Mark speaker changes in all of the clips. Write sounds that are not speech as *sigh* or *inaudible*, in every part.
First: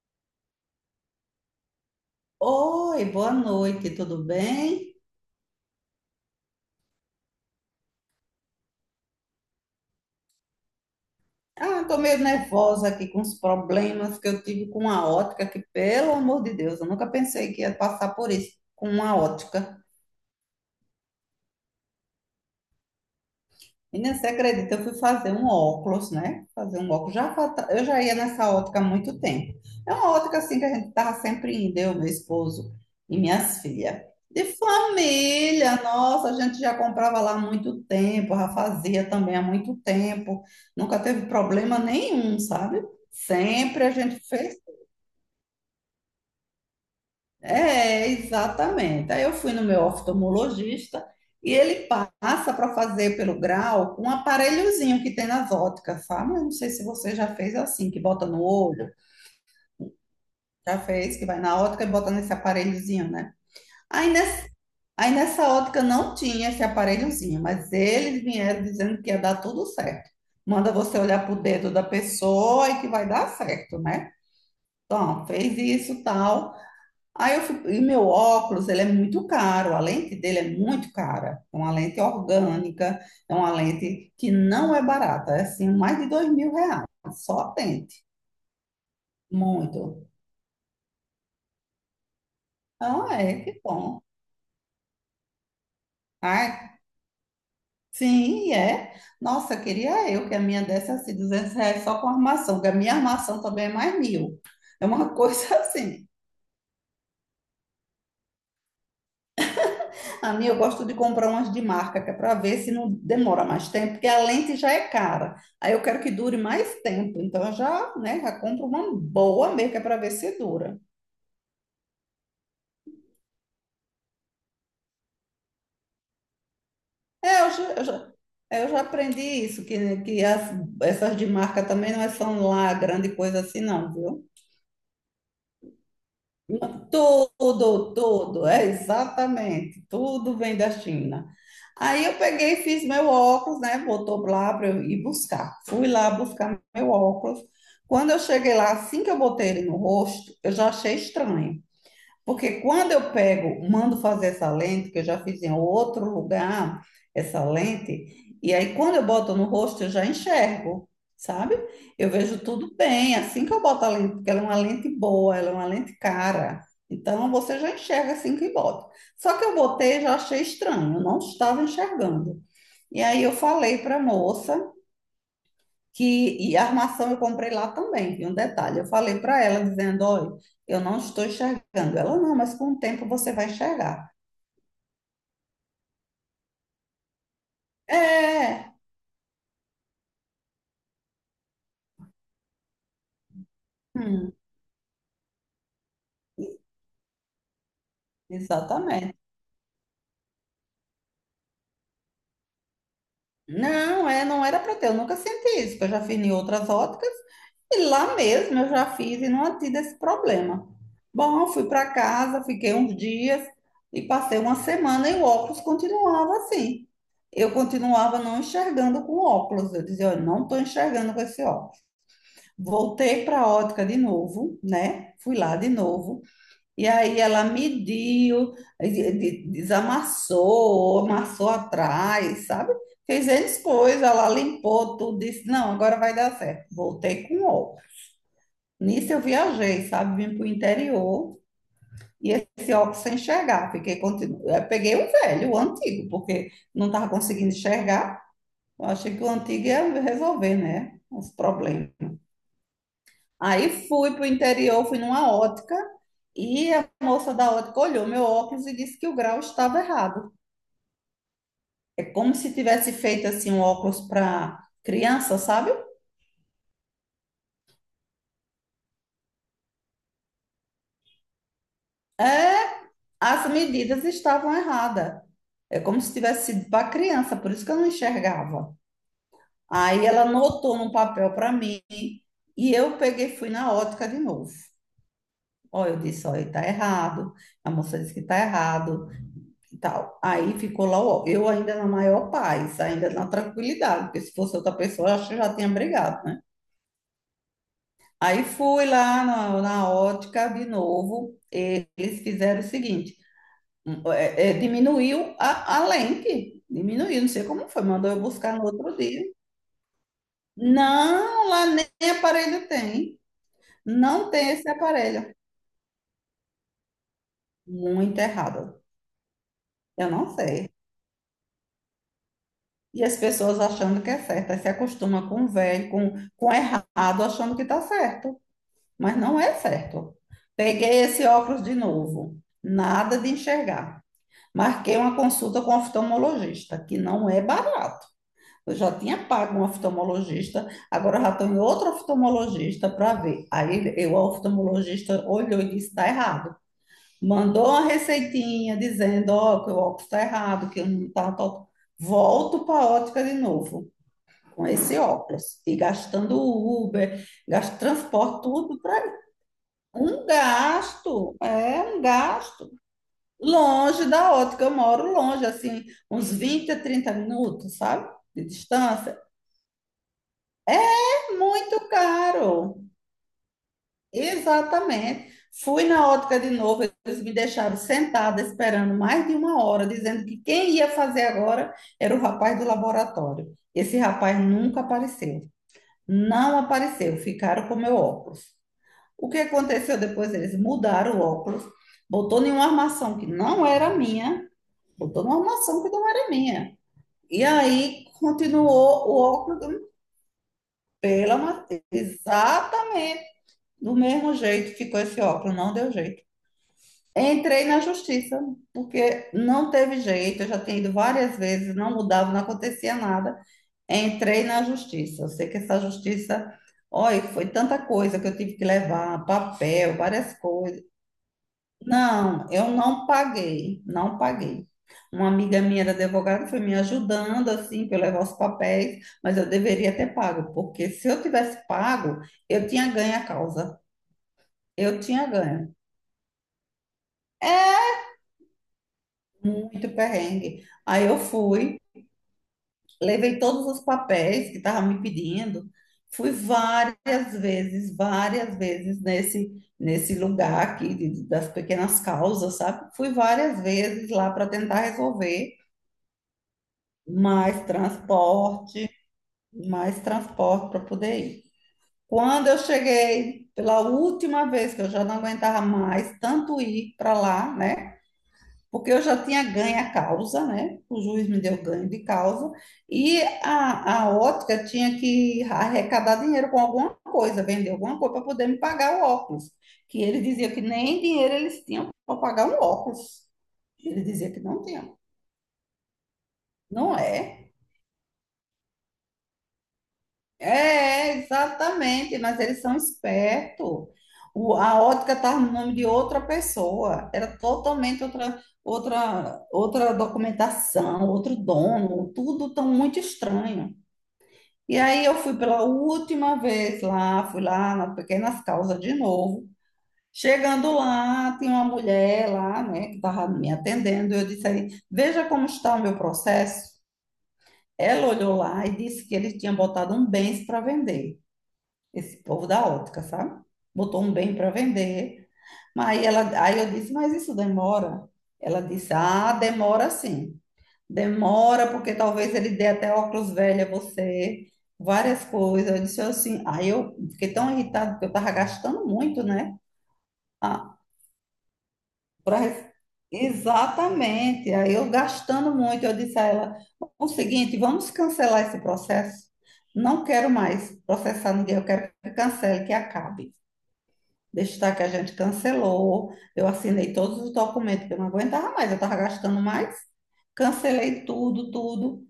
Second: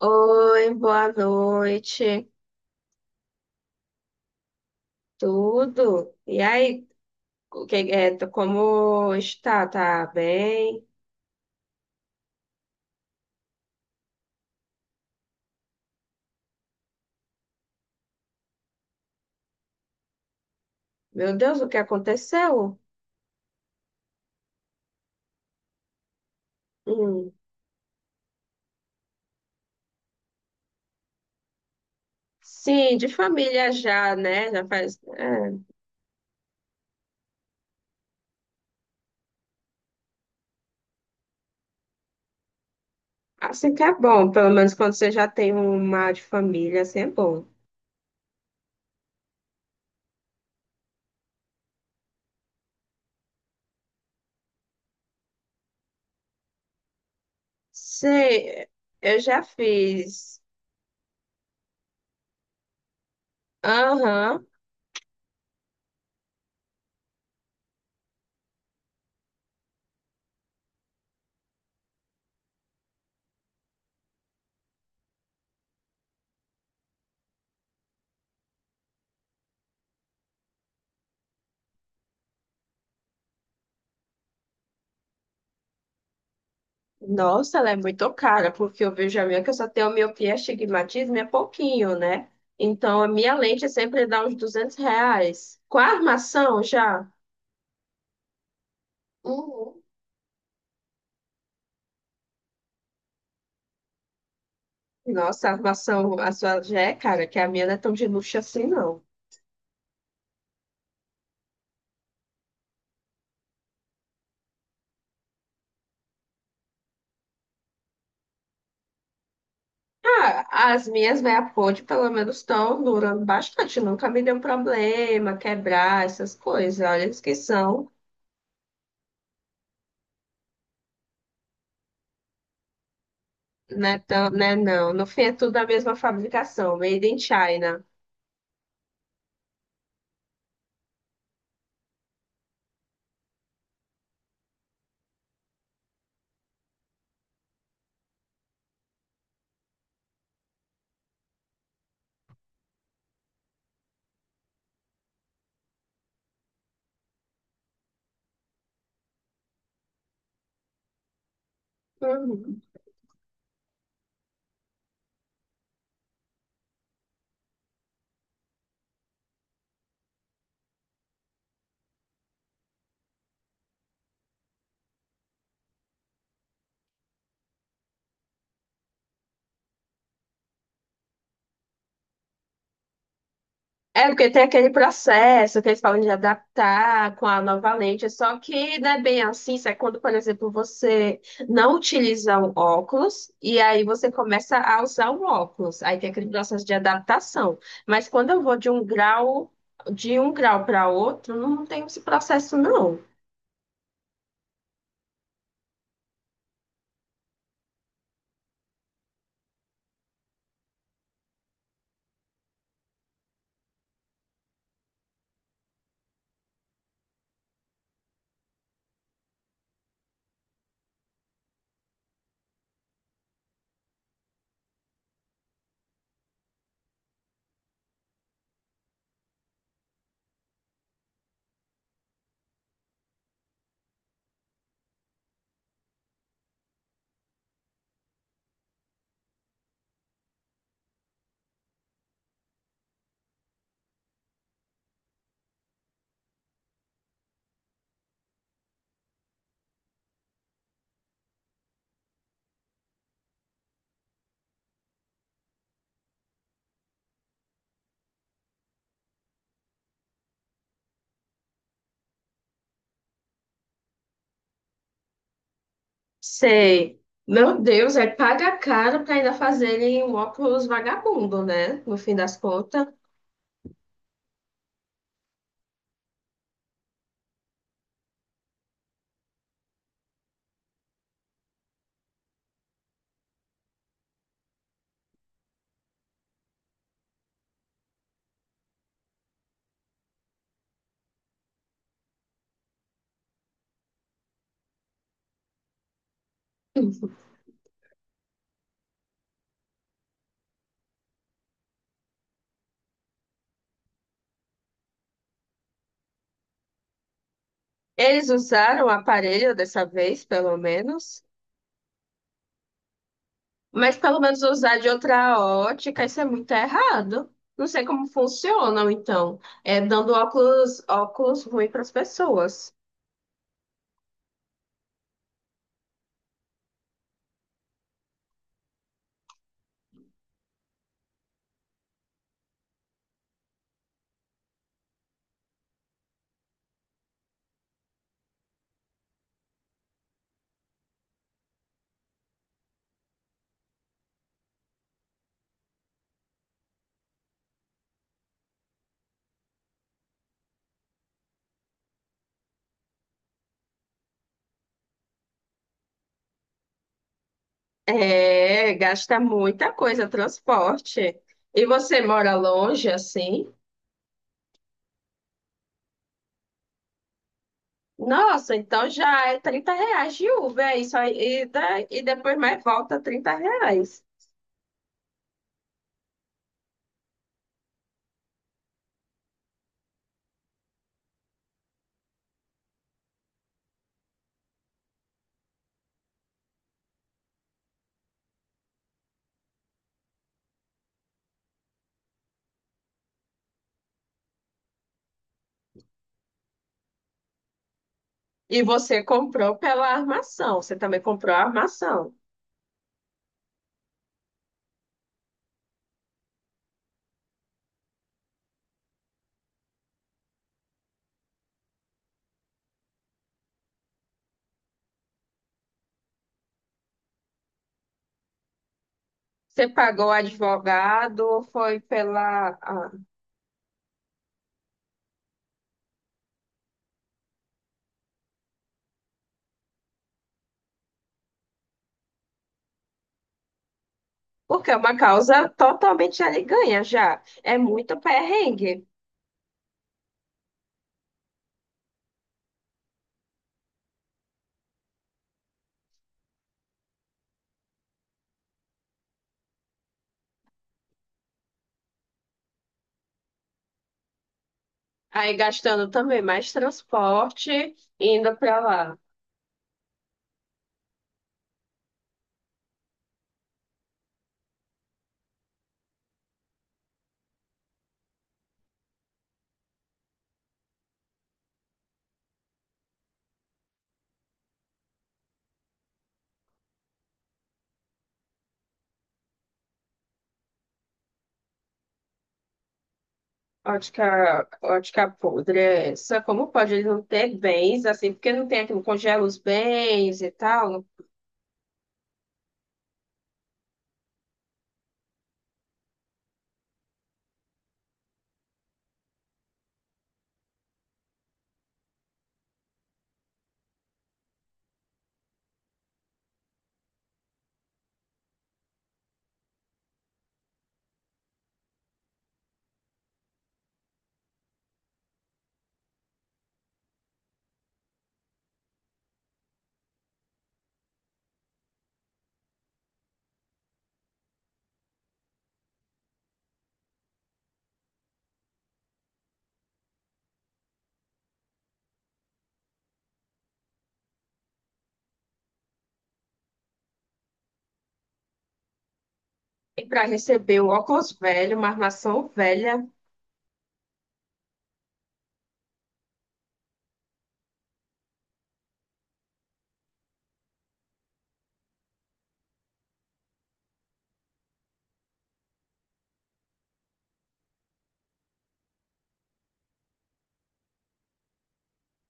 Speaker 1: Oi, boa noite.
Speaker 2: Oi, boa noite, tudo bem?
Speaker 1: Tudo? E aí, o que é, como está? Tá bem?
Speaker 2: Ah, tô meio nervosa aqui com os problemas que eu tive com a ótica, que pelo amor de Deus, eu nunca pensei que ia passar por isso com uma ótica.
Speaker 1: Meu Deus, o que aconteceu?
Speaker 2: Menina, você acredita? Eu fui fazer um óculos, né? Fazer um óculos.
Speaker 1: Hum.
Speaker 2: Eu já ia nessa ótica há muito tempo. É uma ótica assim que a gente tava sempre indo, eu, meu esposo
Speaker 1: Sim, de
Speaker 2: e minhas
Speaker 1: família
Speaker 2: filhas.
Speaker 1: já,
Speaker 2: De
Speaker 1: né?
Speaker 2: família, nossa, a gente já comprava lá há muito tempo, já fazia também há muito tempo. Nunca teve problema nenhum, sabe?
Speaker 1: Assim que
Speaker 2: Sempre a
Speaker 1: é
Speaker 2: gente
Speaker 1: bom, pelo
Speaker 2: fez
Speaker 1: menos quando você já tem uma de família, assim é bom.
Speaker 2: é, exatamente. Aí eu fui no meu oftalmologista e ele passa para fazer pelo grau um aparelhozinho que tem nas óticas, sabe? Eu não sei se você já fez assim, que bota no
Speaker 1: Sei,
Speaker 2: olho,
Speaker 1: eu já fiz.
Speaker 2: já fez, que vai na ótica e bota nesse aparelhozinho, né? Aí
Speaker 1: Aham.
Speaker 2: nessa, aí nessa ótica não tinha esse aparelhozinho, mas eles vieram dizendo que ia dar tudo certo. Manda você olhar pro dedo da pessoa e que vai dar certo, né? Então, fez isso, tal. Aí eu fui, e meu óculos, ele é muito caro, a lente dele é muito cara. É uma lente orgânica, é uma lente que não é barata, é assim, mais de R$ 2.000, só a
Speaker 1: Nossa, ela é
Speaker 2: lente,
Speaker 1: muito cara, porque eu vejo a minha que eu só tenho
Speaker 2: muito.
Speaker 1: miopia, astigmatismo e é pouquinho, né? Então, a
Speaker 2: Ah,
Speaker 1: minha
Speaker 2: é, que
Speaker 1: lente
Speaker 2: bom.
Speaker 1: sempre dá uns R$ 200. Com a armação
Speaker 2: Ah,
Speaker 1: já?
Speaker 2: sim, é. Nossa,
Speaker 1: Uhum.
Speaker 2: queria eu que a minha desse assim, R$ 200 só com armação, porque a minha armação também é mais mil. É uma *laughs*
Speaker 1: Nossa, a
Speaker 2: coisa assim.
Speaker 1: armação, a sua já é cara, que a minha não é tão de luxo assim, não.
Speaker 2: A minha eu gosto de comprar umas de marca, que é para ver se não demora mais tempo, porque a lente já é cara. Aí eu quero que dure mais tempo, então eu já, né, já compro uma boa mesmo, que é para ver se
Speaker 1: Ah,
Speaker 2: dura.
Speaker 1: as minhas meia ponte, pelo menos, estão durando bastante. Nunca me deu problema, quebrar, essas coisas. Olha, eles que
Speaker 2: É, eu já, eu
Speaker 1: são,
Speaker 2: já, eu já aprendi isso, essas de marca também não é- são lá grande coisa assim, não,
Speaker 1: né,
Speaker 2: viu?
Speaker 1: tão, né, não. No fim, é tudo da mesma fabricação, made in China.
Speaker 2: Tudo, tudo, é exatamente, tudo vem da China. Aí eu peguei, e fiz meu óculos, né? Voltou lá para eu ir buscar. Fui lá buscar meu óculos. Quando eu cheguei lá, assim que eu botei ele no rosto, eu já achei estranho. Porque quando eu pego, mando fazer essa lente, que eu já fiz em outro lugar, essa lente, e aí quando eu boto no rosto, eu já enxergo, sabe? Eu vejo
Speaker 1: Uhum.
Speaker 2: tudo bem, assim que eu boto a lente, porque ela é uma lente boa, ela é uma lente cara. Então você já enxerga assim que bota. Só que eu botei e já achei estranho, eu não estava enxergando. E aí eu falei para a moça, que e a armação eu comprei lá também. E um detalhe, eu falei para ela dizendo, olha, eu não estou enxergando. Ela não, mas com o tempo você vai
Speaker 1: É,
Speaker 2: enxergar.
Speaker 1: porque tem aquele processo que eles falam de adaptar com a nova lente, só
Speaker 2: É,
Speaker 1: que não é bem assim, isso é quando, por exemplo, você não utiliza um óculos e aí você
Speaker 2: hum,
Speaker 1: começa a usar um óculos, aí tem aquele processo de adaptação. Mas quando eu vou de um
Speaker 2: exatamente.
Speaker 1: grau, de um grau para outro, não tem esse processo, não.
Speaker 2: Não, é, não era para ter. Eu nunca senti isso, que eu já fiz em outras óticas e lá mesmo eu já fiz e não tive esse problema. Bom, fui para casa, fiquei uns dias e passei uma semana e o óculos continuava assim. Eu continuava não enxergando com o óculos. Eu dizia, olha, não estou enxergando com esse óculos. Voltei para a ótica de novo, né? Fui lá de novo. E aí ela mediu, desamassou, amassou atrás, sabe? Fez N coisas, ela limpou tudo, disse, não, agora vai dar certo. Voltei com óculos. Nisso eu viajei, sabe? Vim para o interior e esse óculos sem enxergar. Fiquei, eu peguei o velho, o antigo, porque não estava conseguindo enxergar. Eu achei que o antigo ia resolver, né? Os problemas. Aí fui para o interior, fui numa ótica e a moça da ótica olhou meu óculos e disse que o grau estava errado. É como se tivesse feito assim um óculos para criança, sabe?
Speaker 1: Sei. Meu Deus, é paga caro para ainda fazerem um óculos vagabundo, né? No fim das
Speaker 2: É,
Speaker 1: contas.
Speaker 2: as medidas estavam erradas. É como se tivesse sido para criança, por isso que eu não enxergava. Aí ela anotou num papel para mim e eu peguei, e fui na ótica de novo. Ó, eu disse, olha, tá errado. A moça disse que tá errado. E tal. Aí ficou lá, ó, eu ainda na maior paz, ainda na tranquilidade, porque se fosse outra pessoa, eu acho que já tinha brigado, né? Aí fui lá na ótica de novo, eles fizeram o seguinte, diminuiu a lente, diminuiu, não sei como foi, mandou eu
Speaker 1: Eles
Speaker 2: buscar no
Speaker 1: usaram o
Speaker 2: outro dia.
Speaker 1: aparelho dessa vez, pelo menos.
Speaker 2: Não, lá nem aparelho tem,
Speaker 1: Mas pelo
Speaker 2: não
Speaker 1: menos
Speaker 2: tem esse
Speaker 1: usar de
Speaker 2: aparelho.
Speaker 1: outra ótica, isso é muito errado. Não sei como
Speaker 2: Muito errado,
Speaker 1: funcionam, então. É
Speaker 2: eu
Speaker 1: dando
Speaker 2: não sei.
Speaker 1: óculos, óculos ruim para as pessoas.
Speaker 2: E as pessoas achando que é certo, aí se acostuma com o velho, com o errado, achando que está certo, mas não é certo. Peguei esse óculos de novo, nada de enxergar. Marquei uma consulta com o oftalmologista, que não é barato. Eu já tinha pago um oftalmologista, agora eu já estou em outro oftalmologista para ver. Aí eu, o oftalmologista olhou e disse: está errado. Mandou uma receitinha dizendo: ó, que o óculos está errado, que eu não está. Volto para a ótica de novo com esse óculos e gastando Uber, gasto transporte,
Speaker 1: É,
Speaker 2: tudo para
Speaker 1: gasta muita coisa,
Speaker 2: um
Speaker 1: transporte.
Speaker 2: gasto,
Speaker 1: E
Speaker 2: é
Speaker 1: você
Speaker 2: um
Speaker 1: mora
Speaker 2: gasto
Speaker 1: longe, assim?
Speaker 2: longe da ótica. Eu moro longe, assim, uns 20 a 30 minutos, sabe? De
Speaker 1: Nossa, então
Speaker 2: distância.
Speaker 1: já é R$ 30 de Uber, é isso
Speaker 2: É
Speaker 1: aí,
Speaker 2: muito
Speaker 1: e depois mais
Speaker 2: caro.
Speaker 1: volta R$ 30.
Speaker 2: Exatamente. Fui na ótica de novo, eles me deixaram sentada esperando mais de uma hora, dizendo que quem ia fazer agora era o rapaz do laboratório. Esse rapaz nunca apareceu. Não apareceu, ficaram com meu óculos. O que aconteceu depois? Eles mudaram o óculos, botou em uma armação que não era minha, botou numa armação que não era minha. E aí
Speaker 1: E você
Speaker 2: continuou o
Speaker 1: comprou
Speaker 2: óculos
Speaker 1: pela armação, você também comprou a armação.
Speaker 2: exatamente do mesmo jeito ficou esse óculos, não deu jeito. Entrei na justiça, porque não teve jeito, eu já tinha ido várias vezes, não mudava, não acontecia nada. Entrei na justiça. Eu sei que essa justiça, olha, foi tanta coisa que eu tive que levar,
Speaker 1: Você
Speaker 2: papel,
Speaker 1: pagou o
Speaker 2: várias coisas.
Speaker 1: advogado ou foi
Speaker 2: Não,
Speaker 1: pela,
Speaker 2: eu não paguei, não paguei. Uma amiga minha era advogada, foi me ajudando assim para eu levar os papéis, mas eu deveria ter pago, porque se eu tivesse pago, eu tinha ganho a causa.
Speaker 1: Porque é uma
Speaker 2: Eu tinha
Speaker 1: causa
Speaker 2: ganho.
Speaker 1: totalmente ali ganha já. É
Speaker 2: É
Speaker 1: muito perrengue.
Speaker 2: muito perrengue. Aí eu fui, levei todos os papéis que estavam me pedindo, fui várias vezes, várias nesse lugar aqui de- das pequenas causas, sabe? Fui várias vezes lá para tentar
Speaker 1: Aí
Speaker 2: resolver.
Speaker 1: gastando também mais
Speaker 2: Mais
Speaker 1: transporte, indo para
Speaker 2: transporte,
Speaker 1: lá.
Speaker 2: mais transporte para poder ir. Quando eu cheguei, pela última vez que eu já não aguentava mais tanto ir para lá, né? Porque eu já tinha ganho a causa, né? O juiz me deu ganho de causa e a ótica tinha que arrecadar dinheiro com alguma coisa, vender alguma coisa para poder me pagar o óculos, que ele dizia que nem dinheiro eles tinham para pagar um óculos. Ele dizia que
Speaker 1: Ótica,
Speaker 2: não tinha.
Speaker 1: ótica podre é essa. Como pode ele
Speaker 2: Não
Speaker 1: não ter
Speaker 2: é?
Speaker 1: bens, assim, porque não tem aquilo, congela os bens e tal.
Speaker 2: É, exatamente, mas eles são espertos. A ótica estava no nome de outra pessoa, era totalmente outra documentação, outro dono, tudo tão muito estranho. E aí eu fui pela última vez lá, fui lá na Pequenas Causas de novo. Chegando lá, tinha uma mulher lá, né, que estava me atendendo. Eu disse aí, veja como está o meu processo. Ela olhou lá e disse que ele tinha botado um bens para vender esse povo da ótica, sabe? Botou um bem para vender. Mas aí eu disse, mas isso demora? Ela disse, ah, demora sim. Demora porque talvez ele dê até óculos velho a você, várias coisas. Eu disse assim, aí eu fiquei tão irritada porque eu estava gastando muito, né?
Speaker 1: E para receber o
Speaker 2: Ah,
Speaker 1: óculos velho, uma armação
Speaker 2: pra... rece-
Speaker 1: velha.
Speaker 2: exatamente. Aí eu gastando muito, eu disse a ela, o seguinte, vamos cancelar esse processo. Não quero mais processar ninguém, eu quero que cancele, que acabe. Destaque que a gente cancelou. Eu assinei todos os documentos, porque eu não aguentava mais, eu estava gastando mais. Cancelei tudo, tudo.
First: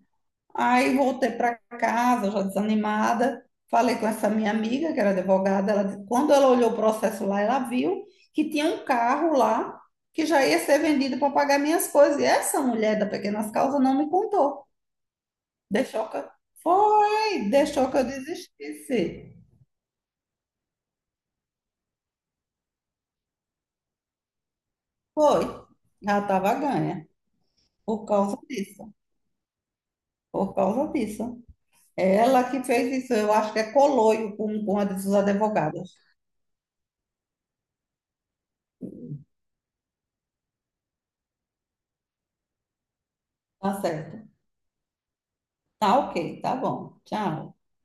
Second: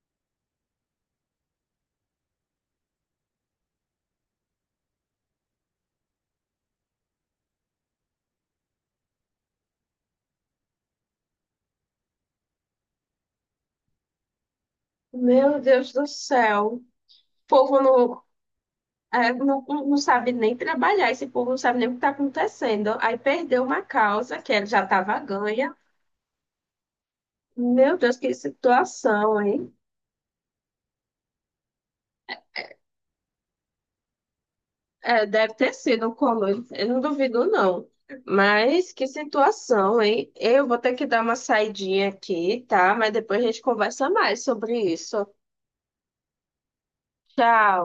Speaker 2: Aí voltei para casa, já desanimada. Falei com essa minha amiga, que era advogada. Quando ela olhou o processo lá, ela viu que tinha um carro lá que já ia ser vendido para pagar minhas coisas. E essa mulher da Pequenas Causas não me contou.
Speaker 1: Meu Deus do
Speaker 2: Deixou que eu...
Speaker 1: céu. O
Speaker 2: Foi,
Speaker 1: povo
Speaker 2: deixou que eu
Speaker 1: não,
Speaker 2: desistisse.
Speaker 1: Não sabe nem trabalhar, esse povo não sabe nem o que está acontecendo. Aí perdeu uma causa que ela já estava
Speaker 2: Foi,
Speaker 1: ganha.
Speaker 2: já estava ganha
Speaker 1: Meu
Speaker 2: por
Speaker 1: Deus, que
Speaker 2: causa disso.
Speaker 1: situação, hein?
Speaker 2: Por causa disso. É ela que fez isso, eu acho que é coloio com uma dessas
Speaker 1: É, deve ter
Speaker 2: advogadas.
Speaker 1: sido um colo, eu não duvido, não. Mas que situação, hein? Eu vou ter que dar uma saidinha aqui, tá? Mas depois a gente
Speaker 2: Tá
Speaker 1: conversa
Speaker 2: certo.
Speaker 1: mais sobre isso.
Speaker 2: Tá ok, tá bom. Tchau.
Speaker 1: Tchau.